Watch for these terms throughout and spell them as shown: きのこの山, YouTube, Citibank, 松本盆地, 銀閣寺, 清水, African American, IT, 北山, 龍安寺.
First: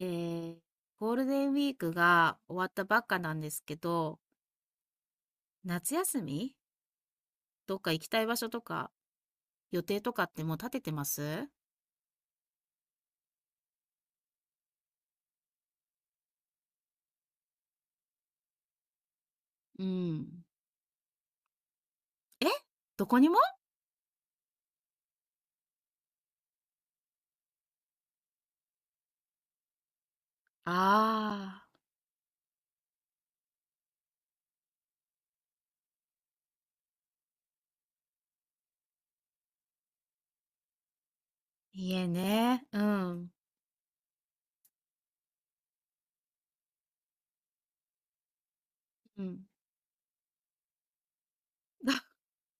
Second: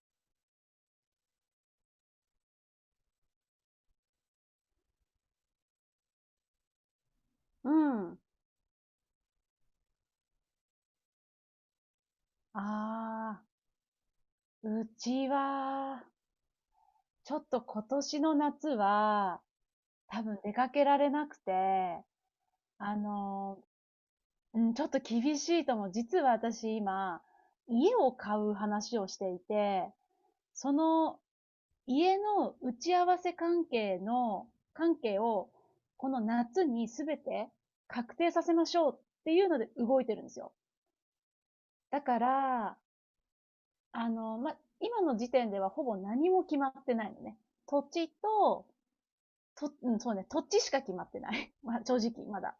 えー、ゴールデンウィークが終わったばっかなんですけど、夏休みうどっか行きん。たい場所とか、予定とかってもう立ててます？ああ、うちは、ちょっと今年の夏は、う多分ん。出かけられなくて、え、あどこにも。の、うん、ちょっと厳しいと思う。実は私今、家を買う話をしていて、そのああ家の打ち合わせ関係の、関係を、この夏にすべて確定させましょうっていうので動いてるんですよ。ー、だ家かね。うら、ん。ま、今の時点ではほぼ何も決まってないのね。土地と、うん。と、うん、そうね、土地しか決まってない。まあ、正直、まだ。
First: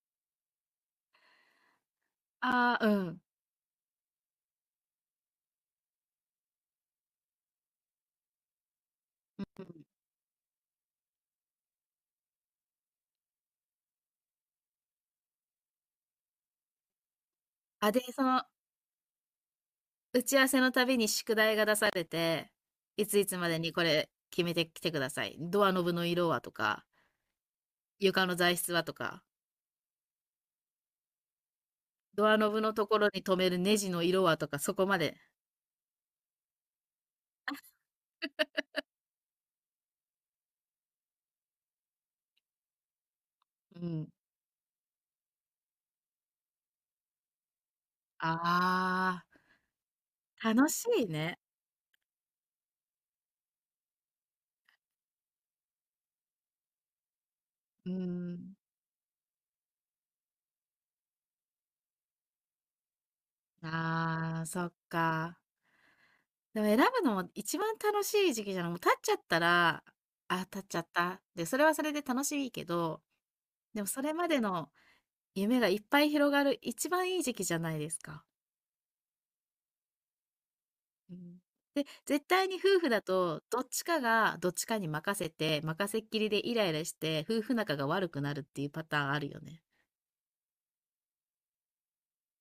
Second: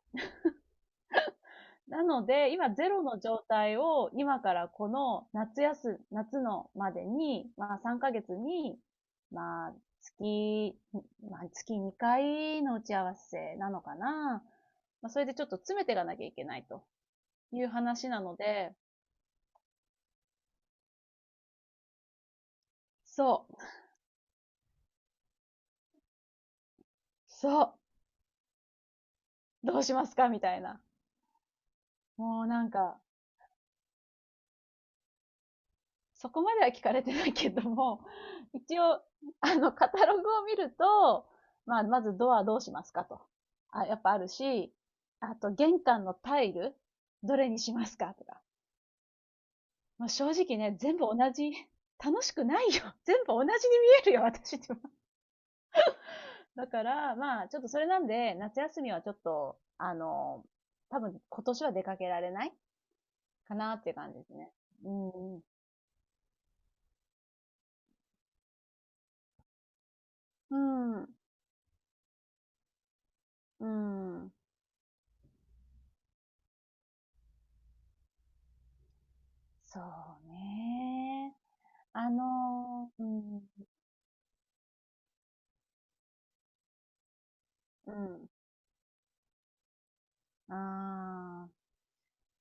なので、今ああ、ゼうロのん。状態を、今からこの夏休、夏のまでに、まあ3ヶ月に、まあ月、まあ月2回の打ち合わせなのかな。まあそれでちょっと詰めていかなきゃいけないというあ、で、話なので、打ち合わせのたびに宿題が出されて、いついつそまう、でにこれ決めてきてください。ドアノブの色はとか、そう、床の材質はとか、どうしますかみたいな。ドアもうノブなんのとこか、ろに留めるネジの色はとか、そこまで。そこまでは聞かれてないけども、一応、カタログを見ると、まあ、まずドアどうしますかと。うあ、やっん。ぱあるし、あと玄関のタイル、どれにしますかとあか。まあ正あ、直楽ね、し全部い同ね。じ、楽しくないよ。全部同じに見えるよ、私って。だから、まあ、ちょっとそれあ、うなーんで、ん。夏休みはちょっと、多分今年は出かけられないかなっていう感じですああ、ね。そっうか。ん。でも選ぶのも一番楽しい時期じゃない、もう立っちゃったら、あ、う立っちゃっん。た。で、それはそれで楽しいけど、うでもそれまん。での夢がいっぱい広がる一番いい時期じゃないですか。そううね。ん。で、あ絶対に夫婦のだー、うと、ん、どっちかがどっちかに任せて、任せっきりでイライラして、夫婦仲がう悪くん。なるっていうパターンあるよね。ああ、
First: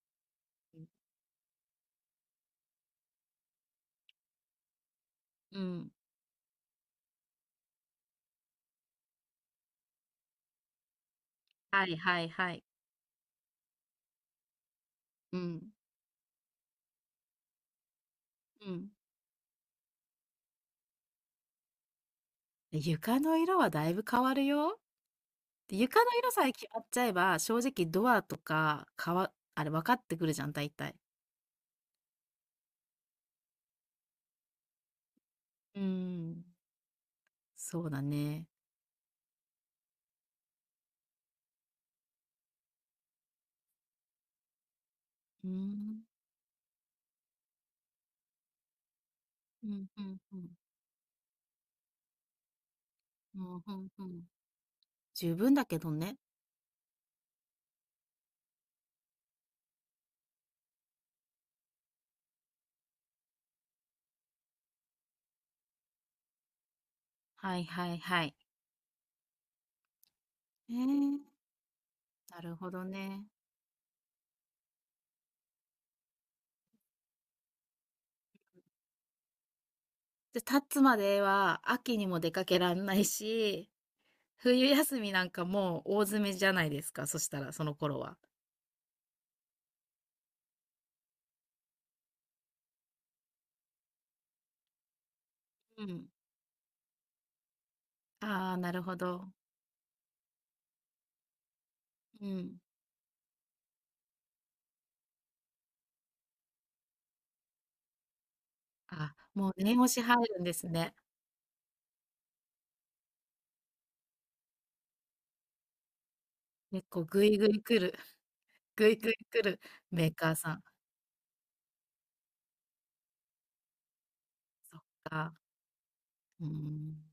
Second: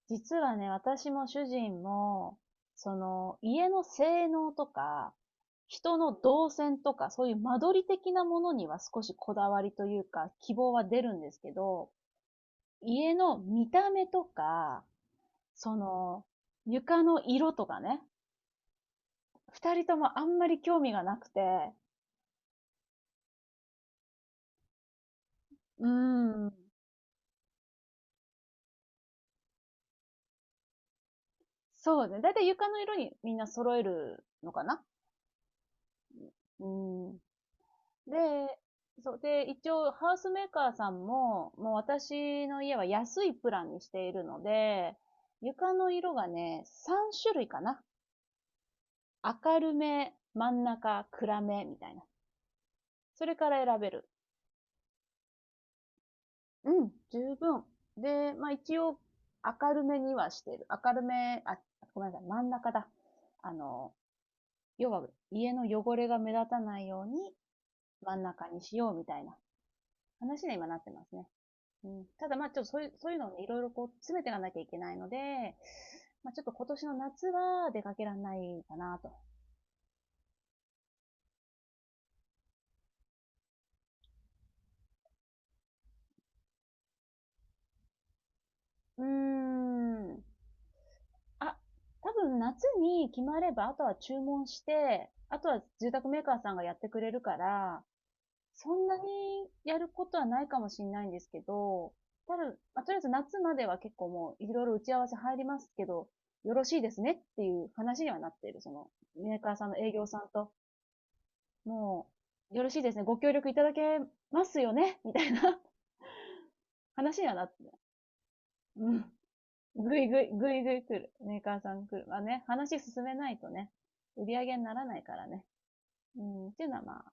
実はね、うん。私も主人も、その、家の性能とか、うん。人の動線とか、そういう間取り的なものには少しこだわりというか、希望は出るんですけはど、いはいはい。家の見た目とか、うん。その、床の色とかね、うん。二人ともあんまり興味がなくて、床の色はだいぶ変わるよ。で、うー床の色さえん、決まっちゃえば、正直ドアとか、かわあれ分かってくるじゃん、大体。そうね。だいたい床の色にみんな揃えるのかな。うん。うん、そうだね。で、そう。で、一応、ハウスメーカーさんも、もう私の家は安いプランにしているので、う床のん。色がね、3種類かな。明うるん、うめ、んうん。真ん中、暗め、みたいな。それうかん、うんら選べうる。ん。十分だけどね。うん、十分。で、まあ一応、明るめにはしてる。明るめ、あ、ごめんなさい、真ん中だ。あの、要は、家の汚れが目立たないように、はいはい真んはい。中にしようみたいな話に今えなえ、ってますね。うん、ただなまあ、るちょっとほそうどいう、そういうね。のをね、いろいろこう詰めていかなきゃいけないので、まあ、ちょっと今年の夏は出かけられないかなと。で、立つまでは秋にも出かけらんないし、冬休みなんかもう大詰めじゃないですか、そしたら、その頃は。うーん。あ、多分夏に決まれば、あとは注文して、あとはう住ん。宅メーカーさんがやってくれるから、ああ、なそるんほなにど。やることはないかもしれないんですけど、うただ、ん。まあ、とりあえず夏までは結構もういろいろ打ち合わせ入りますけど、よろしいですねっていう話にはなっている。その、あ、メーもカうーさんの念押営し業さ入んるんでとすね。もう、よろしいですね。ご協力いただけますよね みたいな結構話ぐにはいなぐっいて。来る。 ぐういん。ぐい来るぐメいーぐい、カーぐさいん。ぐい来る。メーカーさん来る。まあね、話進めないとね、売り上げになそっらないからか。ね。ううーん、っていうのはまん。あ。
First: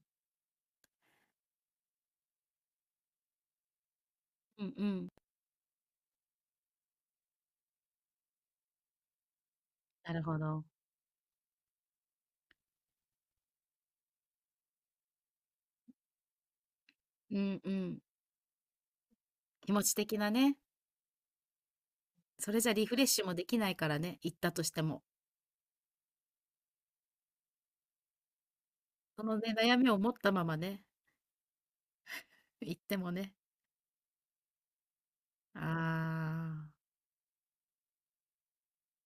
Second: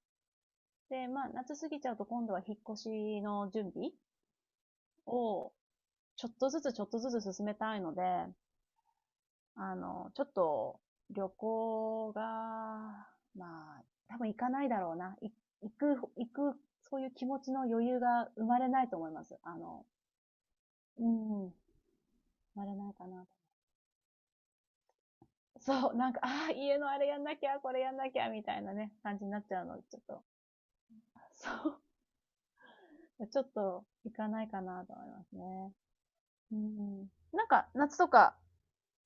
で、まあ、夏過ぎちゃうと今度は引っ越しの準備うんうん。を、ちょっとずつちょっとずつ進めたいので、なちるょっほど。と、旅行が、まあ、多分行かないだろうな。行く、行く、そういう気う持ちんのう余ん。裕が生まれないと思います。気持ち的なね。うん、それあじゃれリなフいレッかシュな。もできないからね、行ったとしても。そう、なんか、ああ、家のあれやんなきゃ、これやんなきゃ、みたいなね、感そじにのなっね、ちゃう悩の、みちをょっ持っと。たままね、そ行ってもう。ね。ちょっと、行かないかなと思いますあね。うあ、ん。なんか、夏とか、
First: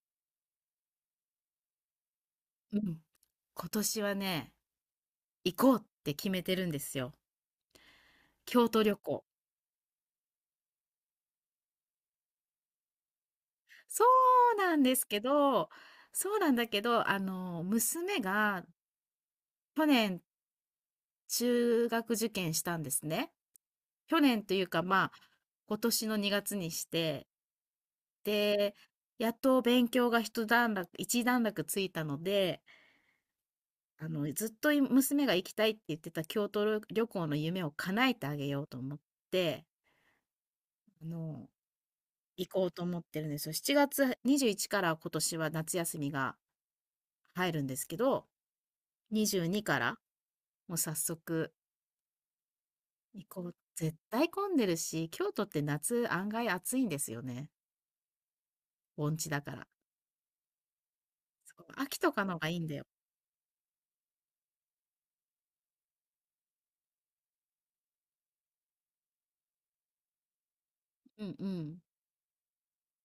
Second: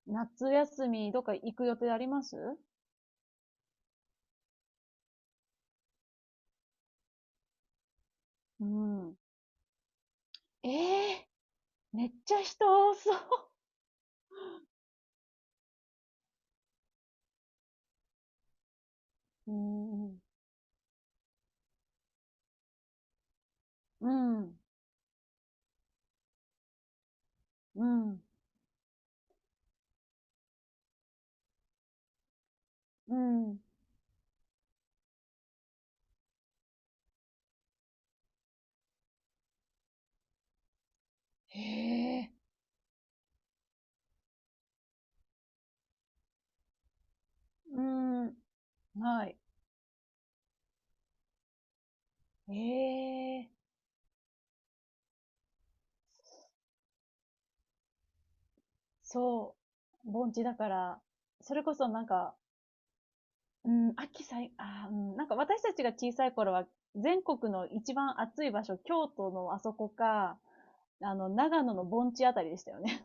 夏休み、どっか行く予定あります？うん。今年はね、行こうって決めてるんですよ。う京都旅ん。行。ええー、めっちゃ人多そそうなんですけどそうなんだけど、娘がう。う去ん。年中学受験したんですね。う去年とん。いうか、まあ、今年の2月にして、うん。で、やっと勉強が一段落ついたので、うん。ずっと娘が行きたいって言ってた京都旅行の夢を叶えてあげようと思って、あの、へえ。行こうと思ってるんですよ。7月21から今年は夏休みが入るんでうすけど、ん。はい。22からもう早速え行えこー、う。絶対混んでるし、京都って夏案外暑いんですよね。盆地だかそら。う。盆地だから、そそれう、こそ秋なんとかか、のがいいんだよ。うん、秋さあーうん、なんか私たちが小さい頃は、全国の一番暑い場所、京都のあそこか、うんう長野ん。の盆地あたりでしたよね。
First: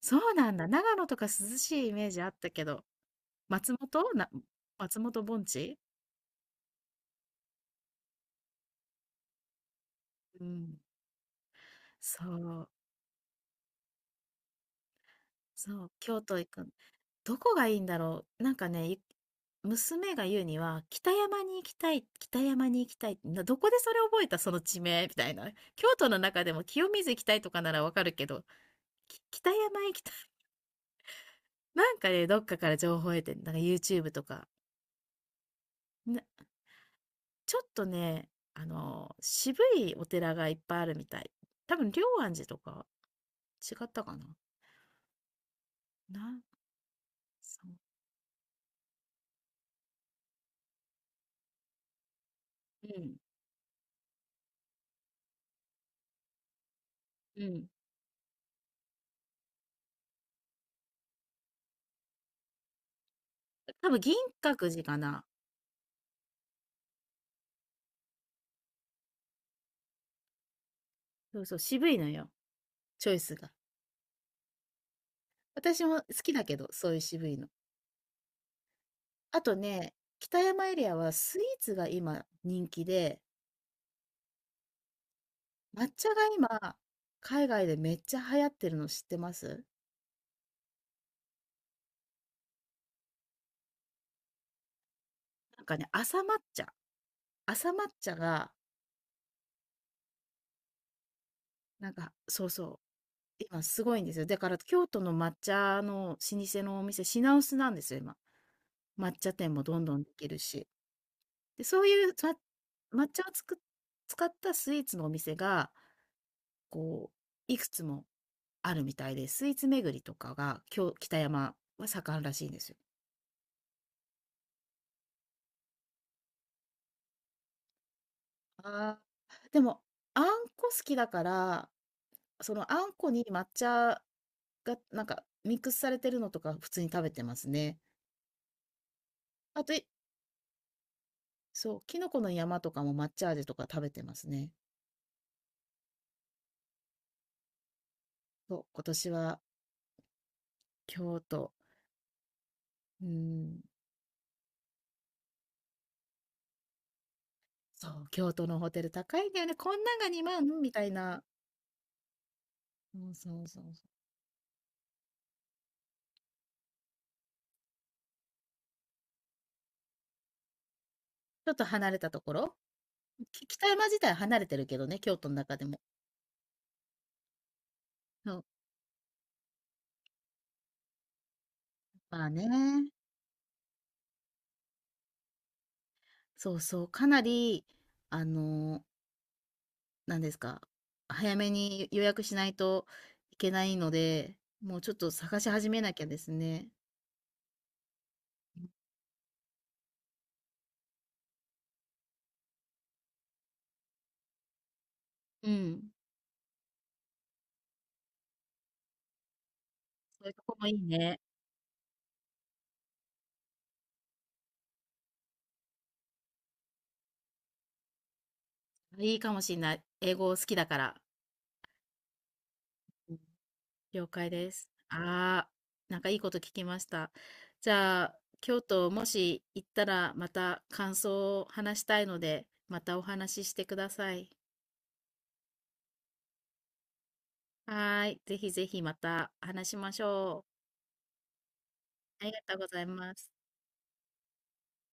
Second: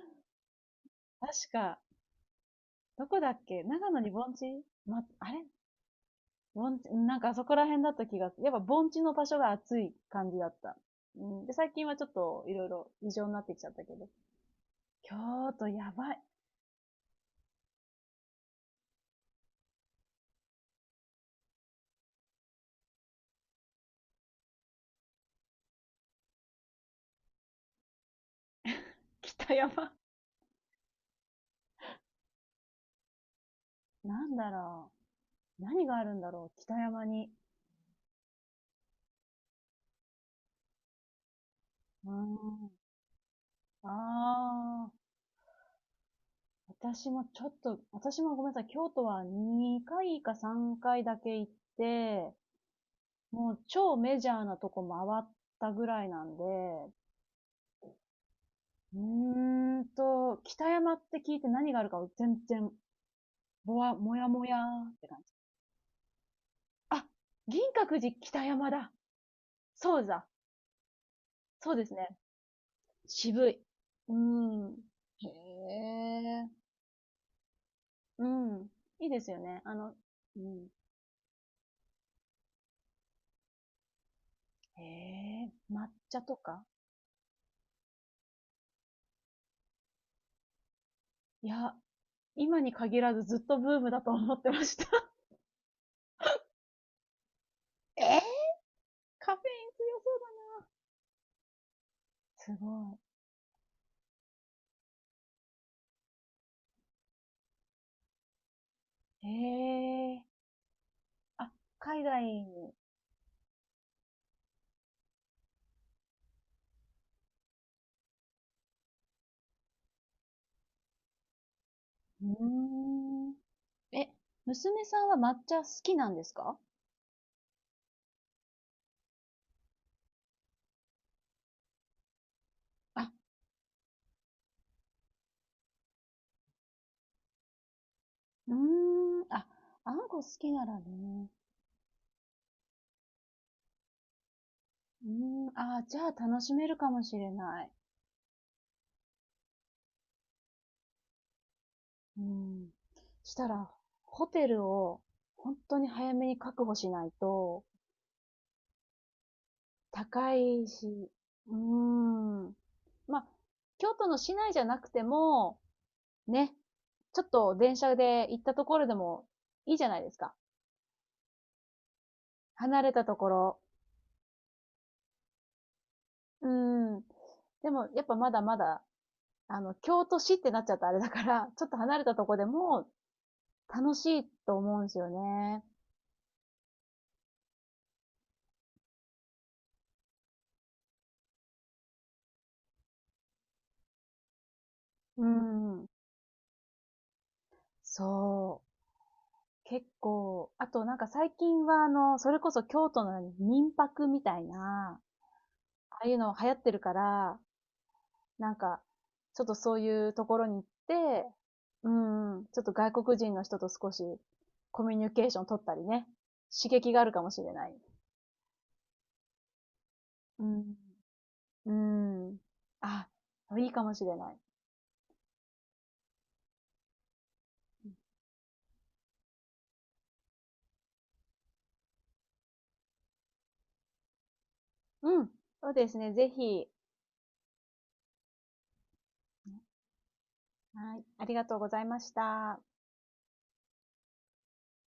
そうなんだ。長野と か確涼か、しいイメージあったけど、どこだっけ松長野に本な盆地松ま、本あれ盆地。盆地、なんかあそこら辺だった気が、やっぱ盆地の場所が暑い感じうだった。ん。うん、で、最近はちょっそといろう、いろ異常になってきちゃったけど。京都そう、やばい。京都行く。どこがいいんだろう。なんかね、娘が言うには、北山に行きたい、北山に行きたい。どこでそれ覚えたその地名みたいな。京都の中でも清水行きたいとかならわかるけど、北北山行山。きたい。なんかね、どっかから情報を得てん、なんか YouTube となんか。だろう。何があるなんだろう。北山に。ちょっとね、渋いお寺がいっぱいあるみたい。多分龍うー安寺とん。か違っあたかな。あ。な私もちょっそう。と、私もごめんなさい、京都は2回か3回だけ行って、うん、もう超メジャーなとこ回ったぐらいなんで、うん。うーんと、北山って聞いて何があるかを全然、ぼ多わ、分も銀やもや閣寺ーっかて感な。じ。あ、銀閣寺北山だ。そうだ。そうそう、そうで渋すいね。のよ、チョイス渋が。い。うーん。私へも好きだえ。けど、そういう渋いの。うん。いいですよあとね。ね、北う山ん。エリアはスイーツが今人気で、へえ、抹抹茶が茶とか、今、海外でめっちゃ流行ってるの知ってます？いや、今に限らずずっとブームだと思ってました。なんかね、茶朝抹 え茶ーが、カフェイなんかそうン強そうそだうな。すご今すごいんですよ。だから京都の抹茶の老舗のお店、品薄なんですよ、今。抹い。へ茶店もどんどんでえ。きるし。あ、で、そう海いう、外に。抹茶を使ったスイーツのお店が、こいくつもあるみたいで、スイーツ巡りとかが、北山は盛んうらしいんですよ。ーん。え、娘さんは抹茶好きなんですか？ああ、でも、あんこ好きだから、そのあんあ、こに抹茶がなんかミックスされてるのとか普通に食べてますね。うーん。あ、あと、あんこ好きならね。そう、きのこの山とかも抹茶味とか食べてますね。うーん。あー、じゃあ楽しめるかもしれない。そう、今年は京都、うん。うしたん、ら、ホテルを本当に早めに確保しないと、そう、京都のホテル高いんだよね。こんなんが高2万いみたいし、な。うーん。そうまあ、そうそうそう。京都の市内じゃなくても、ね、ちょっと電車で行ったところでもいいじゃないですか。ちょっと離れたところ、離れたところ。北山自体は離れてるけどね、京都の中でも。うーん。でも、やっぱまそだう、まだ、京都市ってなっちゃったあれだから、ちょっと離れたまとあこでもね、楽しいと思うんですよね。そうそう、かなり、あの、なんですか、早めに予約しないといけないので、もうちょっとう探し始めんん。なきゃですね。そう。結構、あとなんか最近はそれこそ京都の民泊みたいな、うん、ああいうの流行ってるから、なんか、ちょっとそういうそとういうことろにこ行っもいいね。て、うん、ちょっと外国人の人と少しコミュニケーション取ったりね、刺激があるかもしれない。いいかもしんない。英語好うきだかん。ら。うん。あ、うん。いいかもし了れ解ない。です。ああ、なんかいいこと聞きました。じゃあ、京都もし行ったらまた感想を話したいので、またお話ししてください。うん。そうですね。ぜひ。はーい。ぜひぜひまた話しましょはい。ありがとうございましう。ありがとうた。ございます。